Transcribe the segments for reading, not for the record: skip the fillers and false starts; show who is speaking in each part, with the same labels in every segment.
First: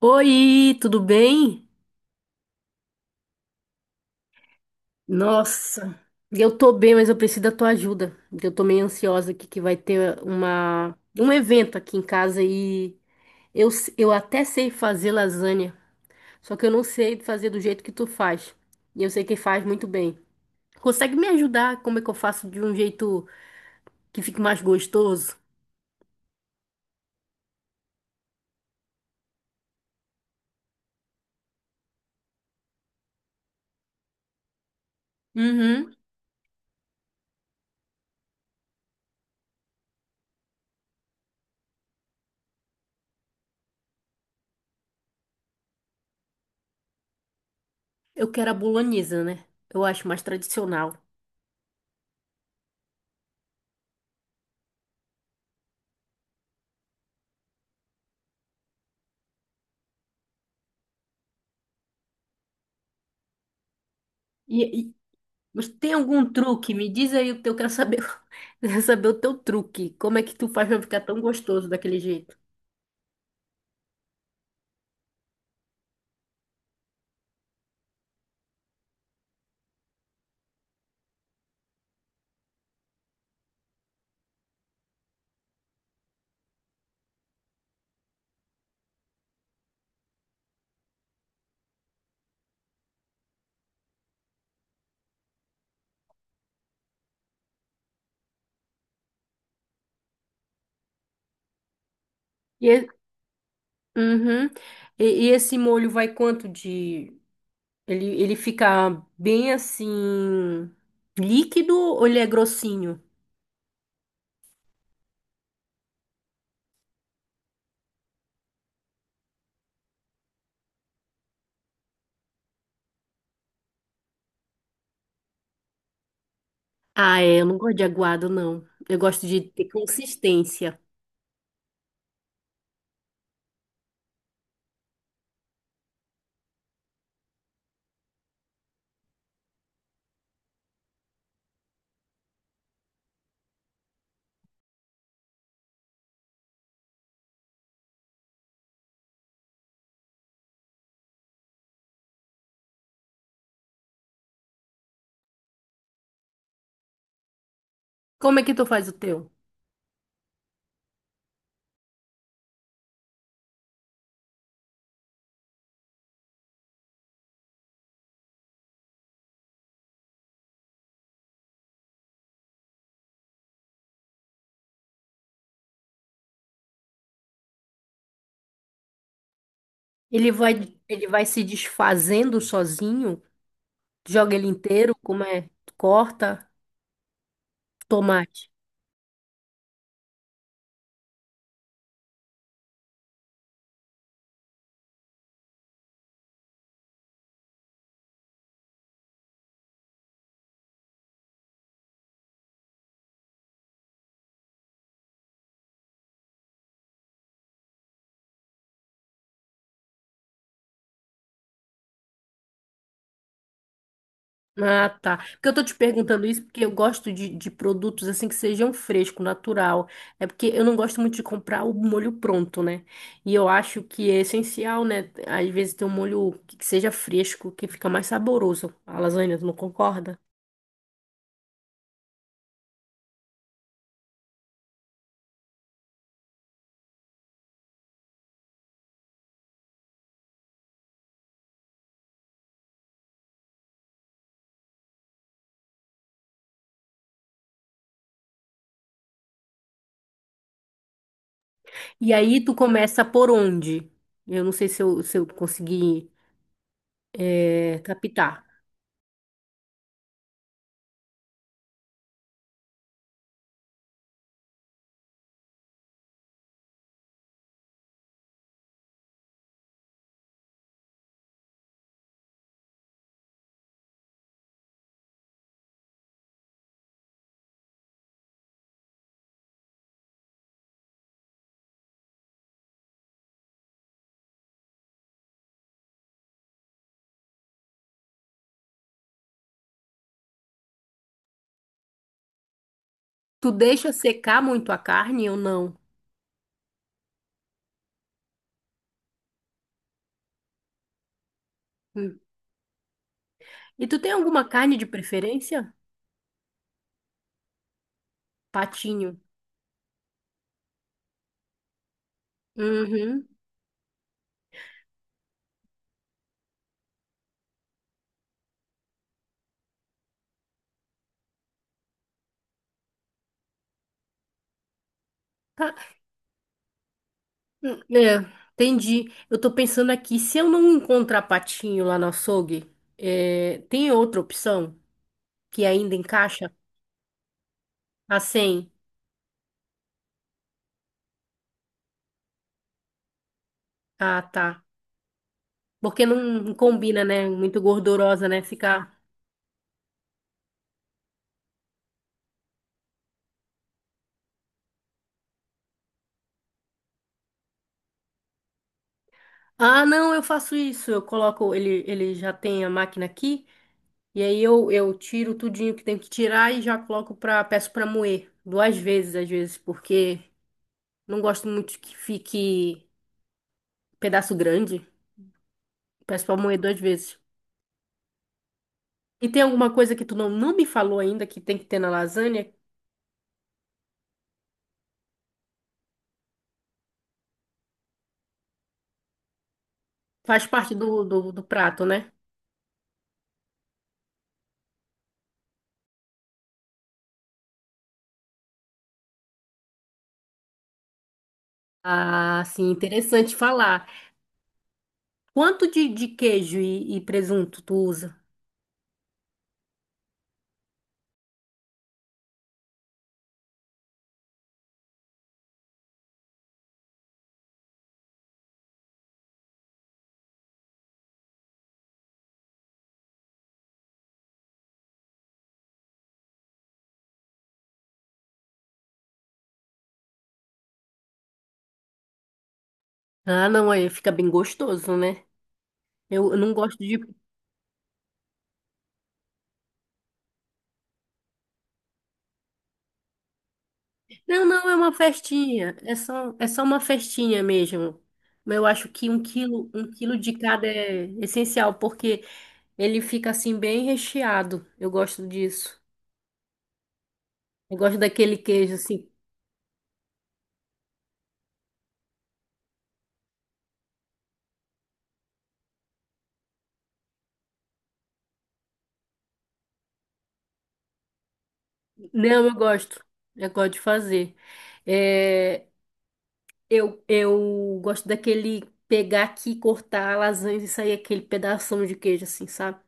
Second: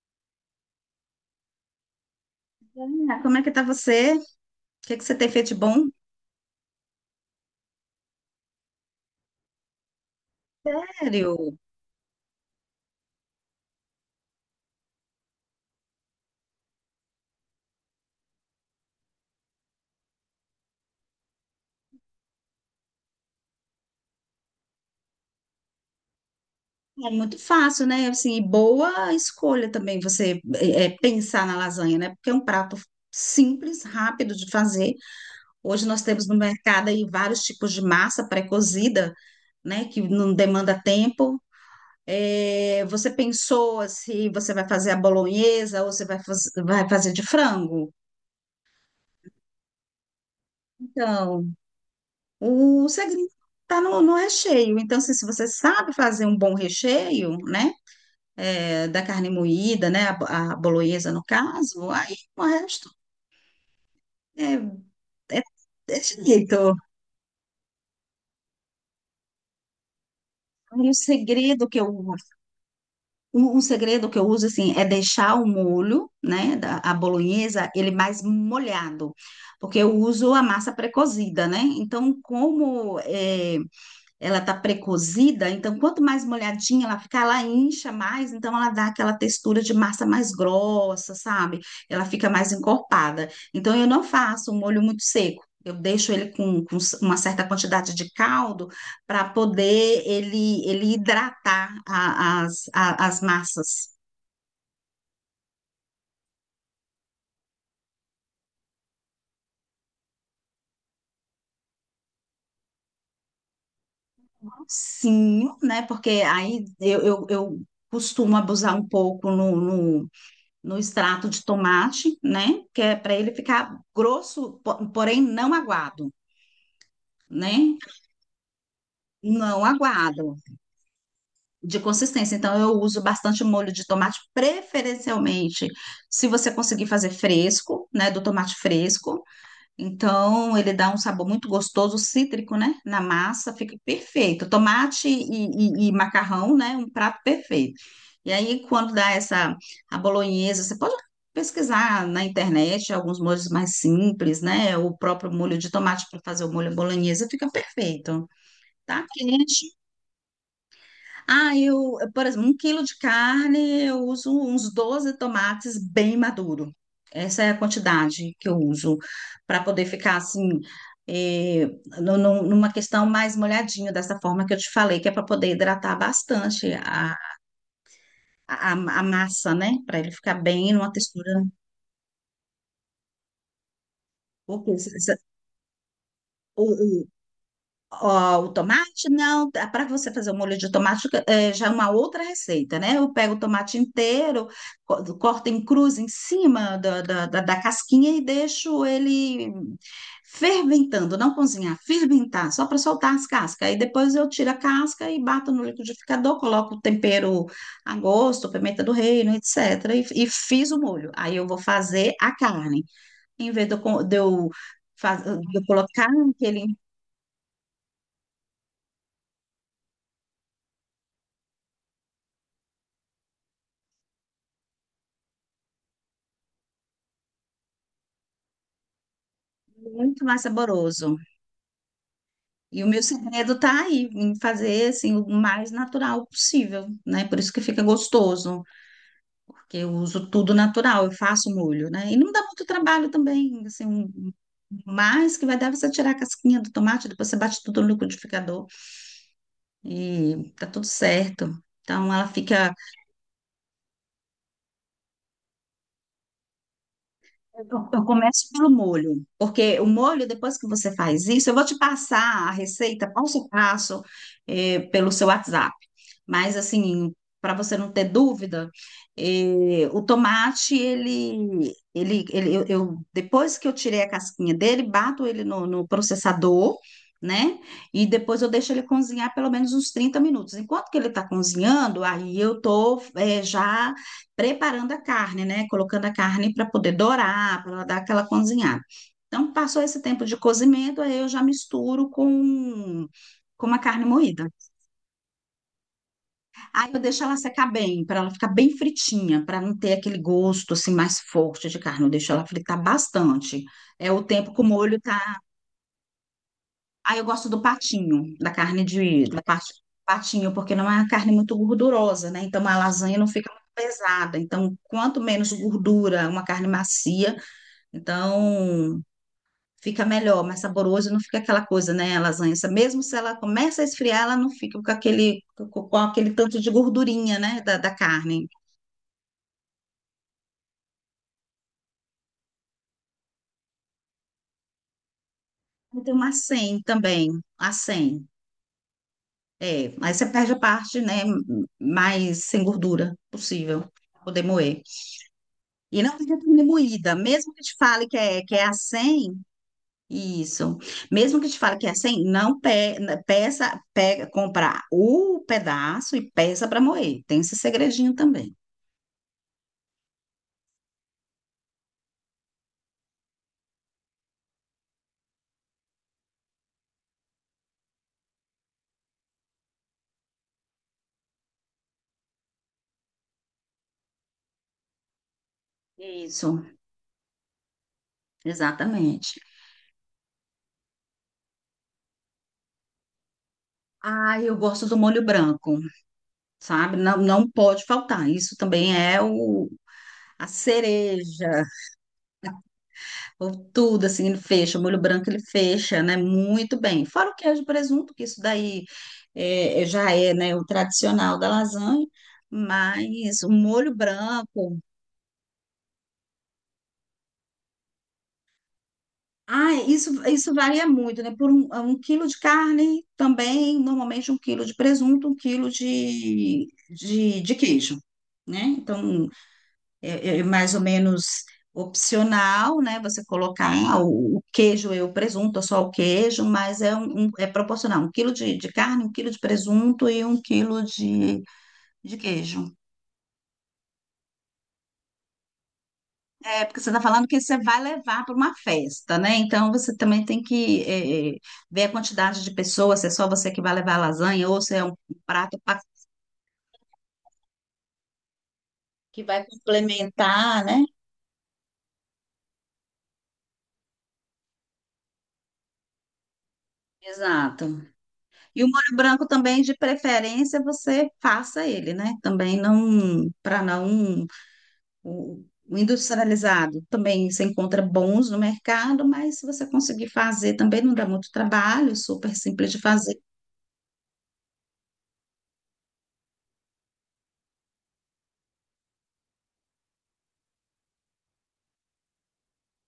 Speaker 1: Oi, tudo bem?
Speaker 2: Ah, como é que tá você? O que é que você tem feito de bom?
Speaker 1: Nossa, eu tô bem, mas eu preciso da tua ajuda. Eu tô meio ansiosa aqui que vai ter um
Speaker 2: Sério?
Speaker 1: evento aqui em casa e eu até sei fazer lasanha, só que eu não sei fazer do jeito que tu faz. E eu sei que faz muito bem. Consegue me ajudar? Como é que eu faço de um jeito que fique mais gostoso?
Speaker 2: É muito fácil, né? Assim, e boa escolha também você pensar na lasanha, né? Porque é um prato simples, rápido de fazer. Hoje
Speaker 1: Uhum.
Speaker 2: nós temos no mercado aí vários tipos de massa pré-cozida, né? Que não demanda tempo. É, você pensou se você vai fazer a bolonhesa ou você vai fazer de frango?
Speaker 1: Eu quero a bolonhesa, né? Eu acho mais tradicional.
Speaker 2: Então, o segredo tá no recheio. Então, assim, se você sabe fazer um bom recheio, né? Da carne moída, né? A bolonhesa, no caso, aí o resto é, é,
Speaker 1: Mas tem
Speaker 2: é
Speaker 1: algum truque?
Speaker 2: jeito.
Speaker 1: Me diz aí o teu, eu quero saber, eu quero saber o teu truque. Como é que tu faz pra
Speaker 2: Um
Speaker 1: ficar tão gostoso
Speaker 2: segredo que eu,
Speaker 1: daquele jeito?
Speaker 2: um segredo que eu uso, assim, é deixar o molho, né? A bolonhesa, ele mais molhado, porque eu uso a massa pré-cozida, né? Então, como é, ela tá precozida, então quanto mais molhadinha ela ficar, ela incha mais, então ela dá aquela textura de massa mais grossa, sabe? Ela fica mais encorpada. Então eu não faço um molho muito seco. Eu deixo ele com uma certa quantidade de caldo para poder ele hidratar a- as,
Speaker 1: E, e-
Speaker 2: a- as massas.
Speaker 1: uhum. E esse molho vai quanto de... ele fica bem assim, líquido ou ele é grossinho?
Speaker 2: Sim, né? Porque aí eu costumo abusar um pouco no extrato de tomate, né? Que é para ele ficar grosso, porém não aguado,
Speaker 1: Ah, é, eu não gosto
Speaker 2: né?
Speaker 1: de aguado, não. Eu gosto de
Speaker 2: Não
Speaker 1: ter
Speaker 2: aguado,
Speaker 1: consistência.
Speaker 2: de consistência. Então, eu uso bastante molho de tomate, preferencialmente, se você conseguir fazer fresco, né? Do tomate fresco. Então, ele dá um sabor muito gostoso, cítrico, né? Na massa, fica perfeito. Tomate e macarrão, né? Um prato perfeito. E aí, quando dá essa a bolonhesa, você pode pesquisar na internet alguns molhos mais simples, né? O próprio molho de tomate para fazer o molho bolonhesa fica perfeito.
Speaker 1: Como é que tu faz o
Speaker 2: Tá
Speaker 1: teu?
Speaker 2: quente. Ah, eu, por exemplo, um quilo de carne, eu uso uns 12 tomates bem maduro. Essa é a quantidade que eu uso para poder ficar assim, eh, numa questão mais molhadinho, dessa forma que eu te falei, que é para poder hidratar bastante a massa, né? Para ele
Speaker 1: Ele
Speaker 2: ficar
Speaker 1: vai,
Speaker 2: bem numa
Speaker 1: ele vai
Speaker 2: textura,
Speaker 1: se
Speaker 2: né?
Speaker 1: desfazendo sozinho? Joga ele
Speaker 2: Porque
Speaker 1: inteiro? Como é? Corta?
Speaker 2: Ó, o
Speaker 1: Tomate.
Speaker 2: tomate, não, para você fazer o molho de tomate já é uma outra receita, né? Eu pego o tomate inteiro, corto em cruz em cima da casquinha e deixo ele ferventando, não cozinhar, ferventar, só para soltar as cascas. Aí depois eu tiro a casca e bato no liquidificador, coloco o tempero a gosto, pimenta do reino, etc. E fiz o molho. Aí eu vou fazer a carne. Em vez de eu, co- de eu
Speaker 1: Ah, tá.
Speaker 2: faz-
Speaker 1: Porque eu
Speaker 2: de
Speaker 1: tô
Speaker 2: eu
Speaker 1: te
Speaker 2: colocar
Speaker 1: perguntando isso porque
Speaker 2: aquele.
Speaker 1: eu gosto de produtos assim que sejam fresco, natural. É porque eu não gosto muito de comprar o molho pronto, né? E eu acho que é essencial, né? Às vezes ter um molho que seja fresco, que fica mais saboroso. A lasanha, tu não concorda?
Speaker 2: Muito mais saboroso. E o meu segredo tá aí, em fazer assim o mais natural possível, né? Por isso que fica gostoso, porque eu uso tudo natural, eu faço molho, né? E não dá muito trabalho também, assim, um mais que vai dar você tirar a casquinha do tomate, depois você bate tudo no liquidificador e tá tudo certo.
Speaker 1: E
Speaker 2: Então ela
Speaker 1: aí tu
Speaker 2: fica.
Speaker 1: começa por onde? Eu não sei se eu consegui
Speaker 2: Eu
Speaker 1: captar.
Speaker 2: começo pelo molho, porque o molho, depois que você faz isso, eu vou te passar a receita passo a passo, pelo seu WhatsApp. Mas assim, para você não ter dúvida, o tomate depois que eu tirei a casquinha dele, bato ele no processador, né? E depois eu deixo ele cozinhar pelo menos uns 30 minutos. Enquanto que ele está cozinhando, aí eu tô já preparando a carne, né? Colocando a carne para poder dourar, para dar aquela cozinhada. Então, passou esse tempo de cozimento, aí eu já misturo com,
Speaker 1: Tu
Speaker 2: com uma
Speaker 1: deixa
Speaker 2: carne
Speaker 1: secar
Speaker 2: moída.
Speaker 1: muito a carne ou não?
Speaker 2: Aí eu deixo ela secar bem, para ela ficar bem fritinha, para não ter aquele gosto assim mais forte de carne. Eu
Speaker 1: Hum.
Speaker 2: deixo ela fritar bastante.
Speaker 1: E tu
Speaker 2: É
Speaker 1: tem
Speaker 2: o
Speaker 1: alguma
Speaker 2: tempo que o
Speaker 1: carne de
Speaker 2: molho tá.
Speaker 1: preferência?
Speaker 2: Aí eu gosto do patinho, da carne
Speaker 1: Patinho.
Speaker 2: de da parte patinho, porque não é uma carne muito gordurosa, né? Então a lasanha não
Speaker 1: Uhum.
Speaker 2: fica muito pesada. Então, quanto menos gordura, uma carne macia, então fica melhor, mais saboroso, não fica aquela coisa, né, a lasanha, mesmo se ela começa a esfriar, ela não fica
Speaker 1: Tá.
Speaker 2: com aquele tanto de gordurinha, né, da
Speaker 1: É,
Speaker 2: carne.
Speaker 1: entendi. Eu tô pensando aqui, se eu não encontrar patinho lá no açougue, tem outra opção que ainda
Speaker 2: Eu tenho uma
Speaker 1: encaixa?
Speaker 2: 100 também, a
Speaker 1: A
Speaker 2: 100.
Speaker 1: 100?
Speaker 2: É, aí você perde a parte, né, mais sem gordura possível,
Speaker 1: Ah,
Speaker 2: pra poder
Speaker 1: tá.
Speaker 2: moer. E
Speaker 1: Porque
Speaker 2: não fica
Speaker 1: não
Speaker 2: tudo
Speaker 1: combina,
Speaker 2: moída,
Speaker 1: né?
Speaker 2: mesmo
Speaker 1: Muito
Speaker 2: que te fale que
Speaker 1: gordurosa, né?
Speaker 2: é, que é a
Speaker 1: Ficar.
Speaker 2: 100, isso. Mesmo que te fale que é a 100, não né, peça, pega, comprar o pedaço e peça para moer. Tem esse segredinho também.
Speaker 1: Ah, não, eu faço isso. Eu coloco, ele já tem a máquina aqui, e aí eu tiro tudinho que tem que tirar e já coloco pra, peço pra moer. Duas vezes, às vezes, porque não gosto muito que fique pedaço grande. Peço pra
Speaker 2: Isso,
Speaker 1: moer duas vezes. E
Speaker 2: exatamente.
Speaker 1: tem alguma coisa que tu não, não me falou ainda que tem que ter na lasanha?
Speaker 2: Ah, eu gosto do molho branco, sabe? Não, não pode faltar. Isso também é o,
Speaker 1: Faz
Speaker 2: a
Speaker 1: parte do do
Speaker 2: cereja.
Speaker 1: prato, né?
Speaker 2: Ou tudo assim, ele fecha, o molho branco ele fecha, né? Muito bem. Fora o queijo e presunto, que isso daí já é, né, o tradicional da lasanha,
Speaker 1: Ah, sim, interessante
Speaker 2: mas o
Speaker 1: falar.
Speaker 2: molho branco.
Speaker 1: Quanto de queijo e presunto tu usa?
Speaker 2: Ah, isso varia muito, né? Por um quilo de carne também, normalmente um quilo de presunto, um quilo de queijo, né? Então, é mais ou menos opcional, né? Você colocar "Ah, o queijo e o presunto, ou só o queijo, mas é proporcional. Um quilo de carne, um quilo de presunto e um quilo de queijo.
Speaker 1: Ah, não, aí fica bem gostoso, né? Eu não
Speaker 2: É,
Speaker 1: gosto
Speaker 2: porque você
Speaker 1: de.
Speaker 2: está falando que você vai levar para uma festa, né? Então você também tem que ver a quantidade de pessoas, se é só você que vai levar a
Speaker 1: Não,
Speaker 2: lasanha ou
Speaker 1: não, é
Speaker 2: se é
Speaker 1: uma
Speaker 2: um prato
Speaker 1: festinha. É só uma festinha mesmo. Mas eu acho que
Speaker 2: que vai
Speaker 1: um quilo de
Speaker 2: complementar,
Speaker 1: cada
Speaker 2: né?
Speaker 1: é essencial, porque ele fica assim bem recheado. Eu gosto disso.
Speaker 2: Exato.
Speaker 1: Eu gosto daquele
Speaker 2: E o
Speaker 1: queijo
Speaker 2: molho
Speaker 1: assim.
Speaker 2: branco também, de preferência, você faça ele, né? Também não, para não, o industrializado também você encontra bons no mercado, mas se você conseguir fazer, também não dá muito trabalho, super
Speaker 1: Não, eu
Speaker 2: simples de
Speaker 1: gosto.
Speaker 2: fazer.
Speaker 1: Eu gosto de fazer. É, eu gosto daquele pegar aqui, cortar a lasanha e sair aquele pedação de queijo assim, sabe?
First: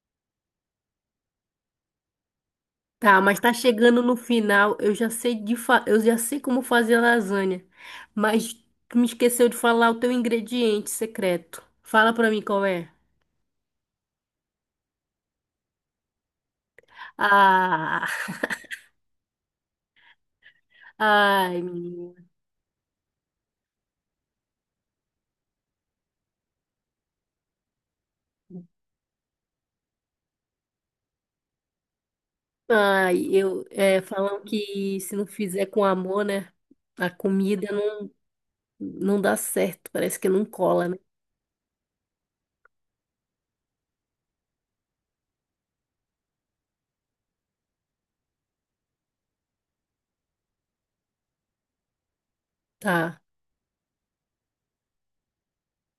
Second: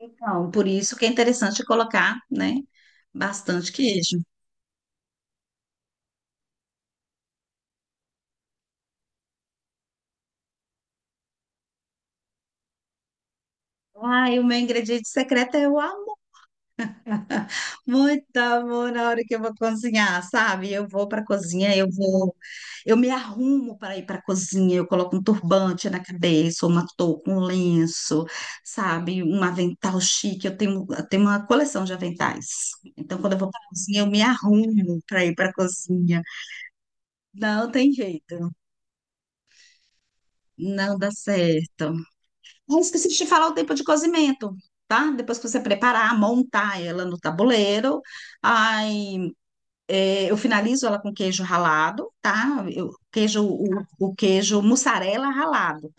Speaker 2: Então, por isso que é interessante colocar, né?
Speaker 1: Tá, mas tá
Speaker 2: Bastante
Speaker 1: chegando no
Speaker 2: queijo.
Speaker 1: final. Eu já sei de fa... eu já sei como fazer a lasanha, mas tu me esqueceu de falar o teu ingrediente secreto. Fala pra mim qual é.
Speaker 2: Ah, e o meu ingrediente secreto é o
Speaker 1: Ah,
Speaker 2: Muito amor na hora que eu vou cozinhar, sabe? Eu vou para a
Speaker 1: ai,
Speaker 2: cozinha,
Speaker 1: menina.
Speaker 2: eu me arrumo para ir para a cozinha, eu coloco um turbante na cabeça, uma touca, um lenço, sabe? Um avental chique. Eu tenho uma coleção de aventais. Então,
Speaker 1: Ai,
Speaker 2: quando eu vou para
Speaker 1: eu
Speaker 2: a cozinha,
Speaker 1: é,
Speaker 2: eu me
Speaker 1: falam que
Speaker 2: arrumo
Speaker 1: se
Speaker 2: para
Speaker 1: não
Speaker 2: ir para a
Speaker 1: fizer com
Speaker 2: cozinha.
Speaker 1: amor, né? A comida
Speaker 2: Não tem jeito,
Speaker 1: não dá certo, parece que não cola, né?
Speaker 2: não dá certo. Eu esqueci de te falar o tempo de cozimento. Tá? Depois que você preparar, montar ela no tabuleiro, aí eu finalizo ela com queijo ralado, tá? Eu,
Speaker 1: Tá.
Speaker 2: queijo, o, o queijo mussarela ralado.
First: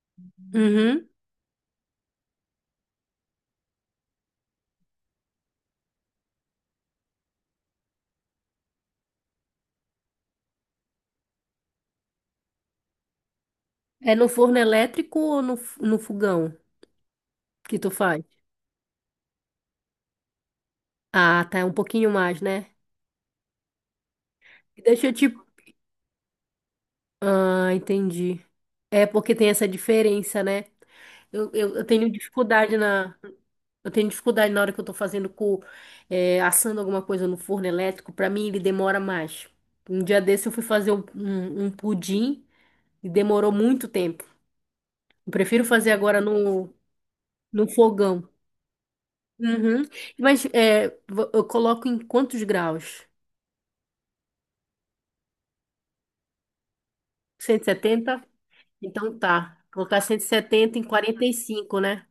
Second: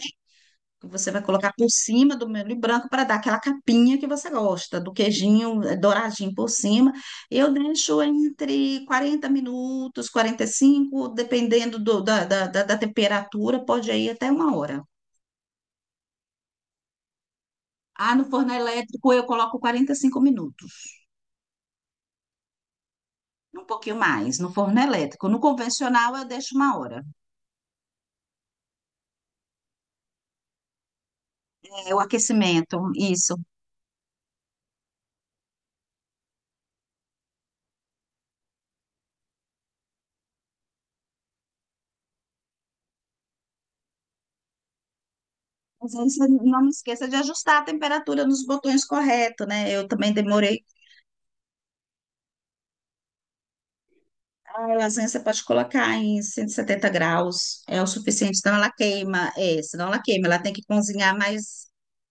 Speaker 1: Uhum.
Speaker 2: Você vai colocar por cima do molho branco para dar aquela capinha que você gosta, do queijinho douradinho por cima. Eu deixo entre 40 minutos, 45, dependendo da temperatura, pode ir
Speaker 1: É no
Speaker 2: até uma
Speaker 1: forno
Speaker 2: hora.
Speaker 1: elétrico ou no, no fogão que tu
Speaker 2: Ah,
Speaker 1: faz?
Speaker 2: no forno elétrico eu coloco 45 minutos,
Speaker 1: Ah, tá, é um pouquinho mais, né?
Speaker 2: um pouquinho mais, no forno
Speaker 1: Deixa eu
Speaker 2: elétrico.
Speaker 1: te...
Speaker 2: No convencional eu deixo uma hora.
Speaker 1: Ah, entendi. É porque tem essa diferença, né? Eu
Speaker 2: É o
Speaker 1: tenho dificuldade
Speaker 2: aquecimento,
Speaker 1: na...
Speaker 2: isso.
Speaker 1: Eu tenho dificuldade na hora que eu tô fazendo com... é, assando alguma coisa no forno elétrico. Pra mim, ele demora mais. Um dia desse eu fui fazer um pudim e demorou muito tempo. Eu prefiro fazer
Speaker 2: Mas vezes
Speaker 1: agora
Speaker 2: você não me
Speaker 1: no,
Speaker 2: esqueça de ajustar a
Speaker 1: no
Speaker 2: temperatura
Speaker 1: fogão.
Speaker 2: nos botões correto, né?
Speaker 1: Uhum.
Speaker 2: Eu também
Speaker 1: Mas
Speaker 2: demorei.
Speaker 1: é, eu coloco em quantos graus?
Speaker 2: A lasanha você pode colocar em cento e setenta
Speaker 1: cento
Speaker 2: graus,
Speaker 1: e
Speaker 2: é o
Speaker 1: setenta
Speaker 2: suficiente, senão ela
Speaker 1: Então
Speaker 2: queima.
Speaker 1: tá.
Speaker 2: É, senão
Speaker 1: Colocar
Speaker 2: ela
Speaker 1: cento e
Speaker 2: queima, ela tem que
Speaker 1: setenta em
Speaker 2: cozinhar
Speaker 1: quarenta e
Speaker 2: mais
Speaker 1: cinco né?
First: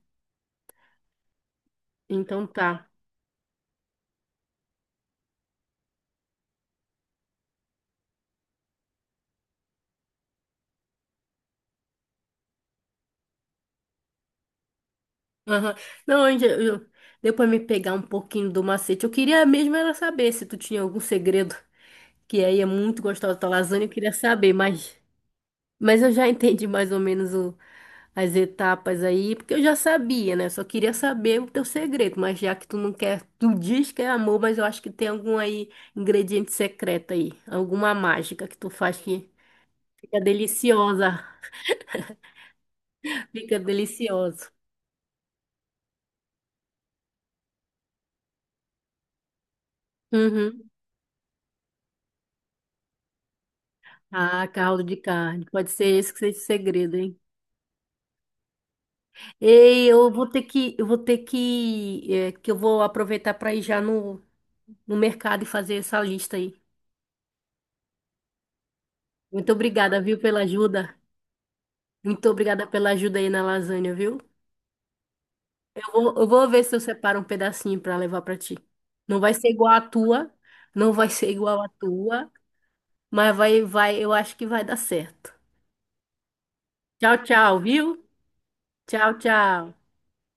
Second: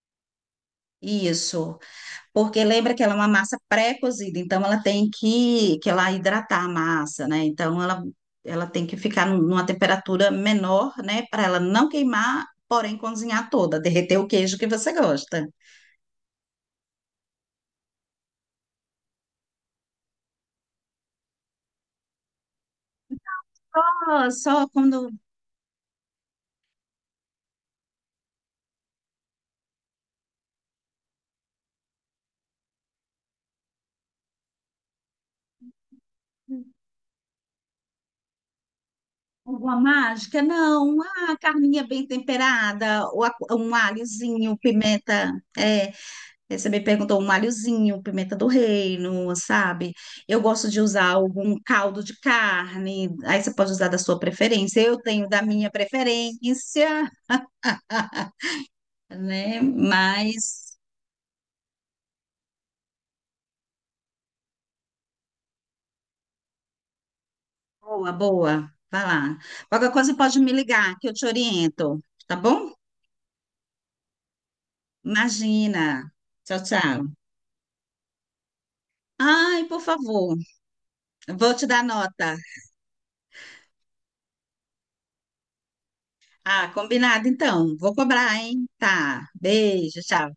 Speaker 2: isso.
Speaker 1: Então
Speaker 2: Porque
Speaker 1: tá.
Speaker 2: lembra que ela é uma massa pré-cozida, então ela tem que ela hidratar a massa, né? Então ela tem que ficar numa temperatura menor, né? Para ela não queimar, porém cozinhar toda, derreter o queijo que você gosta.
Speaker 1: Aham. Não, deu pra me pegar um pouquinho do macete. Eu queria mesmo era saber se tu tinha algum segredo, que aí é muito gostosa da
Speaker 2: Só
Speaker 1: lasanha, eu queria saber,
Speaker 2: só quando
Speaker 1: mas eu já entendi mais ou menos o, as etapas aí, porque eu já sabia, né? Só queria saber o teu segredo, mas já que tu não quer, tu diz que é amor, mas eu acho que tem algum aí ingrediente secreto aí, alguma mágica que tu faz que
Speaker 2: Uma
Speaker 1: fica
Speaker 2: mágica? Não,
Speaker 1: deliciosa,
Speaker 2: uma carninha bem temperada, ou a-
Speaker 1: fica
Speaker 2: um
Speaker 1: delicioso.
Speaker 2: alhozinho, pimenta. É, Você me perguntou um alhozinho, pimenta do reino, sabe? Eu
Speaker 1: Uhum.
Speaker 2: gosto de usar algum caldo de carne, aí você pode usar da sua
Speaker 1: Ah,
Speaker 2: preferência.
Speaker 1: caldo de
Speaker 2: Eu tenho da
Speaker 1: carne.
Speaker 2: minha
Speaker 1: Pode ser esse que seja o segredo,
Speaker 2: preferência,
Speaker 1: hein?
Speaker 2: né?
Speaker 1: Ei,
Speaker 2: Mas,
Speaker 1: eu vou ter que, é, que eu vou aproveitar para ir já no, no mercado e fazer essa lista aí.
Speaker 2: boa, boa. Vai lá.
Speaker 1: Muito
Speaker 2: Qualquer
Speaker 1: obrigada,
Speaker 2: coisa
Speaker 1: viu,
Speaker 2: pode
Speaker 1: pela
Speaker 2: me
Speaker 1: ajuda.
Speaker 2: ligar, que eu te oriento,
Speaker 1: Muito
Speaker 2: tá
Speaker 1: obrigada
Speaker 2: bom?
Speaker 1: pela ajuda aí na lasanha, viu?
Speaker 2: Imagina.
Speaker 1: Eu vou
Speaker 2: Tchau,
Speaker 1: ver se eu
Speaker 2: tchau.
Speaker 1: separo um pedacinho pra levar pra ti. Não vai ser
Speaker 2: Ai,
Speaker 1: igual à
Speaker 2: por
Speaker 1: tua,
Speaker 2: favor,
Speaker 1: não vai ser
Speaker 2: vou
Speaker 1: igual
Speaker 2: te
Speaker 1: à
Speaker 2: dar
Speaker 1: tua,
Speaker 2: nota.
Speaker 1: mas vai, eu acho que vai dar certo.
Speaker 2: Ah,
Speaker 1: Tchau,
Speaker 2: combinado
Speaker 1: tchau,
Speaker 2: então.
Speaker 1: viu?
Speaker 2: Vou cobrar, hein?
Speaker 1: Tchau,
Speaker 2: Tá.
Speaker 1: tchau.
Speaker 2: Beijo, tchau.